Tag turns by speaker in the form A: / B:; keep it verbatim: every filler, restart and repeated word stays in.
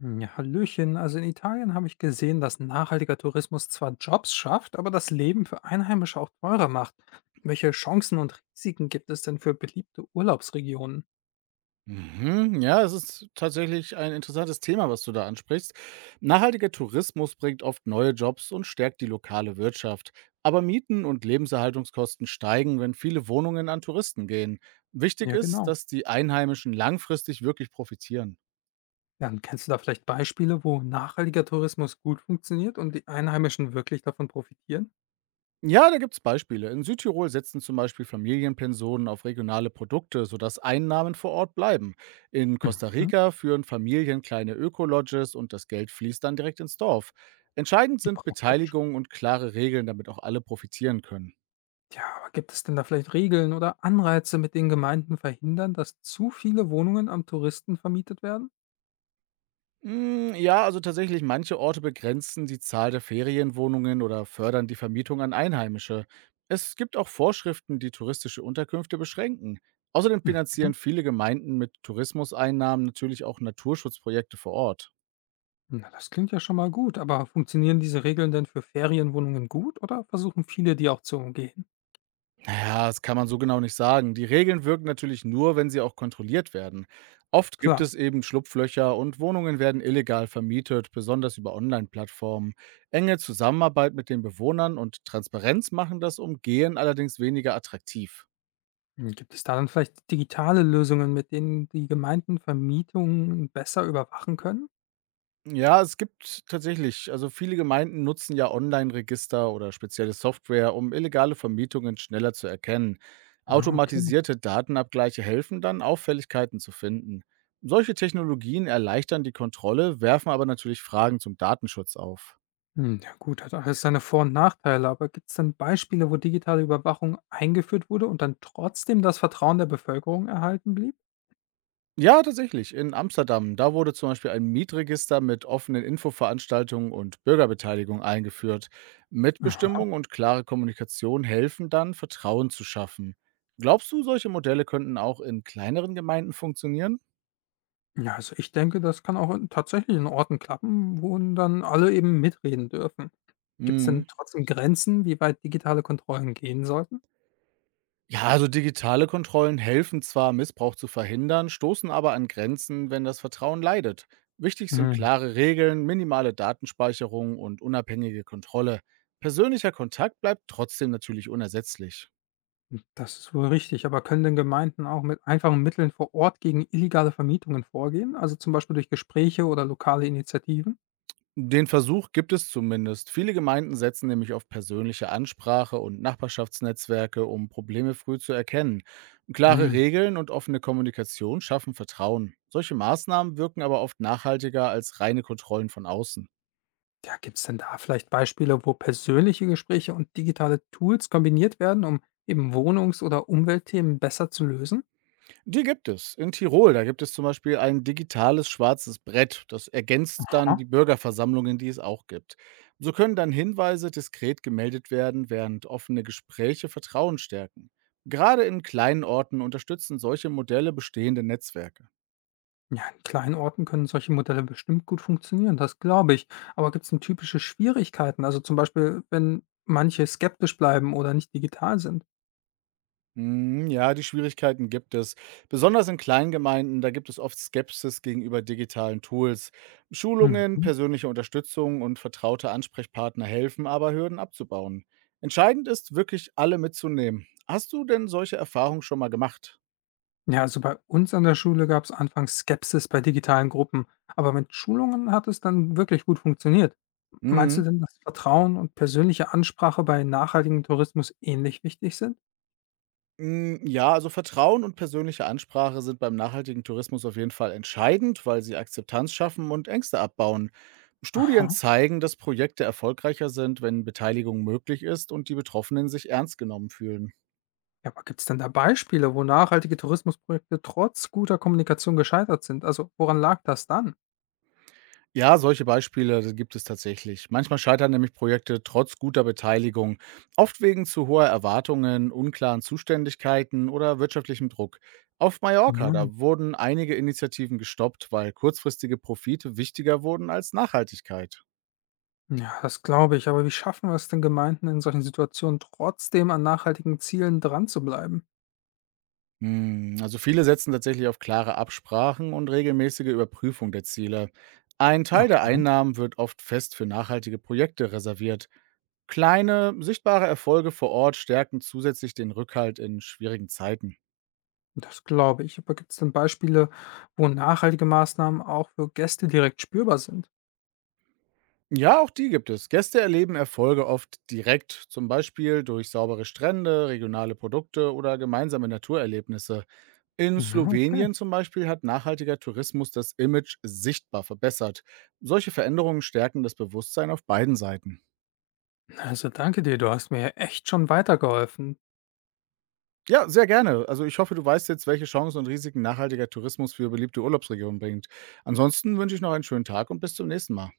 A: Hm, Ja, hallöchen. Also in Italien habe ich gesehen, dass nachhaltiger Tourismus zwar Jobs schafft, aber das Leben für Einheimische auch teurer macht. Welche Chancen und Risiken gibt es denn für beliebte Urlaubsregionen?
B: Mhm. Ja, es ist tatsächlich ein interessantes Thema, was du da ansprichst. Nachhaltiger Tourismus bringt oft neue Jobs und stärkt die lokale Wirtschaft. Aber Mieten und Lebenserhaltungskosten steigen, wenn viele Wohnungen an Touristen gehen. Wichtig
A: Ja,
B: ist,
A: genau.
B: dass die Einheimischen langfristig wirklich profitieren.
A: Ja, und kennst du da vielleicht Beispiele, wo nachhaltiger Tourismus gut funktioniert und die Einheimischen wirklich davon profitieren?
B: Ja, da gibt's Beispiele. In Südtirol setzen zum Beispiel Familienpensionen auf regionale Produkte, sodass Einnahmen vor Ort bleiben. In Costa
A: Mhm.
B: Rica führen Familien kleine Ökolodges und das Geld fließt dann direkt ins Dorf. Entscheidend sind
A: Praktisch.
B: Beteiligung und klare Regeln, damit auch alle profitieren können.
A: Ja, aber gibt es denn da vielleicht Regeln oder Anreize, mit denen Gemeinden verhindern, dass zu viele Wohnungen am Touristen vermietet werden?
B: Hm, ja, also tatsächlich, manche Orte begrenzen die Zahl der Ferienwohnungen oder fördern die Vermietung an Einheimische. Es gibt auch Vorschriften, die touristische Unterkünfte beschränken. Außerdem
A: Mhm.
B: finanzieren viele Gemeinden mit Tourismuseinnahmen natürlich auch Naturschutzprojekte vor Ort.
A: Na, das klingt ja schon mal gut, aber funktionieren diese Regeln denn für Ferienwohnungen gut oder versuchen viele, die auch zu umgehen?
B: Naja, das kann man so genau nicht sagen. Die Regeln wirken natürlich nur, wenn sie auch kontrolliert werden. Oft gibt
A: Klar.
B: es eben Schlupflöcher und Wohnungen werden illegal vermietet, besonders über Online-Plattformen. Enge Zusammenarbeit mit den Bewohnern und Transparenz machen das Umgehen allerdings weniger attraktiv.
A: Hm, Gibt es da dann vielleicht digitale Lösungen, mit denen die Gemeinden Vermietungen besser überwachen können?
B: Ja, es gibt tatsächlich, also viele Gemeinden nutzen ja Online-Register oder spezielle Software, um illegale Vermietungen schneller zu erkennen.
A: Ah, okay.
B: Automatisierte Datenabgleiche helfen dann, Auffälligkeiten zu finden. Solche Technologien erleichtern die Kontrolle, werfen aber natürlich Fragen zum Datenschutz auf.
A: Hm, Ja gut, hat alles seine Vor- und Nachteile, aber gibt es denn Beispiele, wo digitale Überwachung eingeführt wurde und dann trotzdem das Vertrauen der Bevölkerung erhalten blieb?
B: Ja, tatsächlich. In Amsterdam, da wurde zum Beispiel ein Mietregister mit offenen Infoveranstaltungen und Bürgerbeteiligung eingeführt.
A: Aha.
B: Mitbestimmung und klare Kommunikation helfen dann, Vertrauen zu schaffen. Glaubst du, solche Modelle könnten auch in kleineren Gemeinden funktionieren?
A: Ja, also ich denke, das kann auch in, tatsächlich in Orten klappen, wo dann alle eben mitreden dürfen. Gibt's denn
B: Mhm.
A: trotzdem Grenzen, wie weit digitale Kontrollen gehen sollten?
B: Ja, also digitale Kontrollen helfen zwar, Missbrauch zu verhindern, stoßen aber an Grenzen, wenn das Vertrauen leidet. Wichtig sind
A: Mhm.
B: klare Regeln, minimale Datenspeicherung und unabhängige Kontrolle. Persönlicher Kontakt bleibt trotzdem natürlich unersetzlich.
A: Hm, das ist wohl richtig, aber können denn Gemeinden auch mit einfachen Mitteln vor Ort gegen illegale Vermietungen vorgehen, also zum Beispiel durch Gespräche oder lokale Initiativen?
B: Den Versuch gibt es zumindest. Viele Gemeinden setzen nämlich auf persönliche Ansprache und Nachbarschaftsnetzwerke, um Probleme früh zu erkennen. Klare
A: Mhm.
B: Regeln und offene Kommunikation schaffen Vertrauen. Solche Maßnahmen wirken aber oft nachhaltiger als reine Kontrollen von außen.
A: Ja, gibt es denn da vielleicht Beispiele, wo persönliche Gespräche und digitale Tools kombiniert werden, um eben Wohnungs- oder Umweltthemen besser zu lösen?
B: Die gibt es. In Tirol, da gibt es zum Beispiel ein digitales schwarzes Brett. Das ergänzt dann die Bürgerversammlungen, die es auch gibt. So können dann Hinweise diskret gemeldet werden, während offene Gespräche Vertrauen stärken. Gerade in kleinen Orten unterstützen solche Modelle bestehende Netzwerke.
A: Ja, in kleinen Orten können solche Modelle bestimmt gut funktionieren, das glaube ich. Aber gibt es denn typische Schwierigkeiten? Also zum Beispiel, wenn manche skeptisch bleiben oder nicht digital sind?
B: Mhm, ja, die Schwierigkeiten gibt es. Besonders in Kleingemeinden, da gibt es oft Skepsis gegenüber digitalen Tools. Schulungen,
A: Mhm.
B: persönliche Unterstützung und vertraute Ansprechpartner helfen aber, Hürden abzubauen. Entscheidend ist wirklich, alle mitzunehmen. Hast du denn solche Erfahrungen schon mal gemacht?
A: Ja, also bei uns an der Schule gab es anfangs Skepsis bei digitalen Gruppen, aber mit Schulungen hat es dann wirklich gut funktioniert. Meinst du
B: Mhm.
A: denn, dass Vertrauen und persönliche Ansprache bei nachhaltigem Tourismus ähnlich wichtig sind?
B: Hm, ja, also Vertrauen und persönliche Ansprache sind beim nachhaltigen Tourismus auf jeden Fall entscheidend, weil sie Akzeptanz schaffen und Ängste abbauen. Studien
A: Aha.
B: zeigen, dass Projekte erfolgreicher sind, wenn Beteiligung möglich ist und die Betroffenen sich ernst genommen fühlen.
A: Ja, aber gibt es denn da Beispiele, wo nachhaltige Tourismusprojekte trotz guter Kommunikation gescheitert sind? Also woran lag das dann?
B: Ja, solche Beispiele, das gibt es tatsächlich. Manchmal scheitern nämlich Projekte trotz guter Beteiligung, oft wegen zu hoher Erwartungen, unklaren Zuständigkeiten oder wirtschaftlichem Druck. Auf Mallorca,
A: Ja,
B: da wurden einige Initiativen gestoppt, weil kurzfristige Profite wichtiger wurden als Nachhaltigkeit.
A: ja, das glaube ich. Aber wie schaffen wir es denn Gemeinden in solchen Situationen trotzdem an nachhaltigen Zielen dran zu bleiben?
B: Hm, also viele setzen tatsächlich auf klare Absprachen und regelmäßige Überprüfung der Ziele. Ein Teil der
A: Okay.
B: Einnahmen wird oft fest für nachhaltige Projekte reserviert. Kleine, sichtbare Erfolge vor Ort stärken zusätzlich den Rückhalt in schwierigen Zeiten.
A: Das glaube ich. Aber gibt es denn Beispiele, wo nachhaltige Maßnahmen auch für Gäste direkt spürbar sind?
B: Ja, auch die gibt es. Gäste erleben Erfolge oft direkt, zum Beispiel durch saubere Strände, regionale Produkte oder gemeinsame Naturerlebnisse. In
A: Na, okay.
B: Slowenien zum Beispiel hat nachhaltiger Tourismus das Image sichtbar verbessert. Solche Veränderungen stärken das Bewusstsein auf beiden Seiten.
A: Also danke dir, du hast mir echt schon weitergeholfen.
B: Ja, sehr gerne. Also ich hoffe, du weißt jetzt, welche Chancen und Risiken nachhaltiger Tourismus für beliebte Urlaubsregionen bringt. Ansonsten wünsche ich noch einen schönen Tag und bis zum nächsten Mal.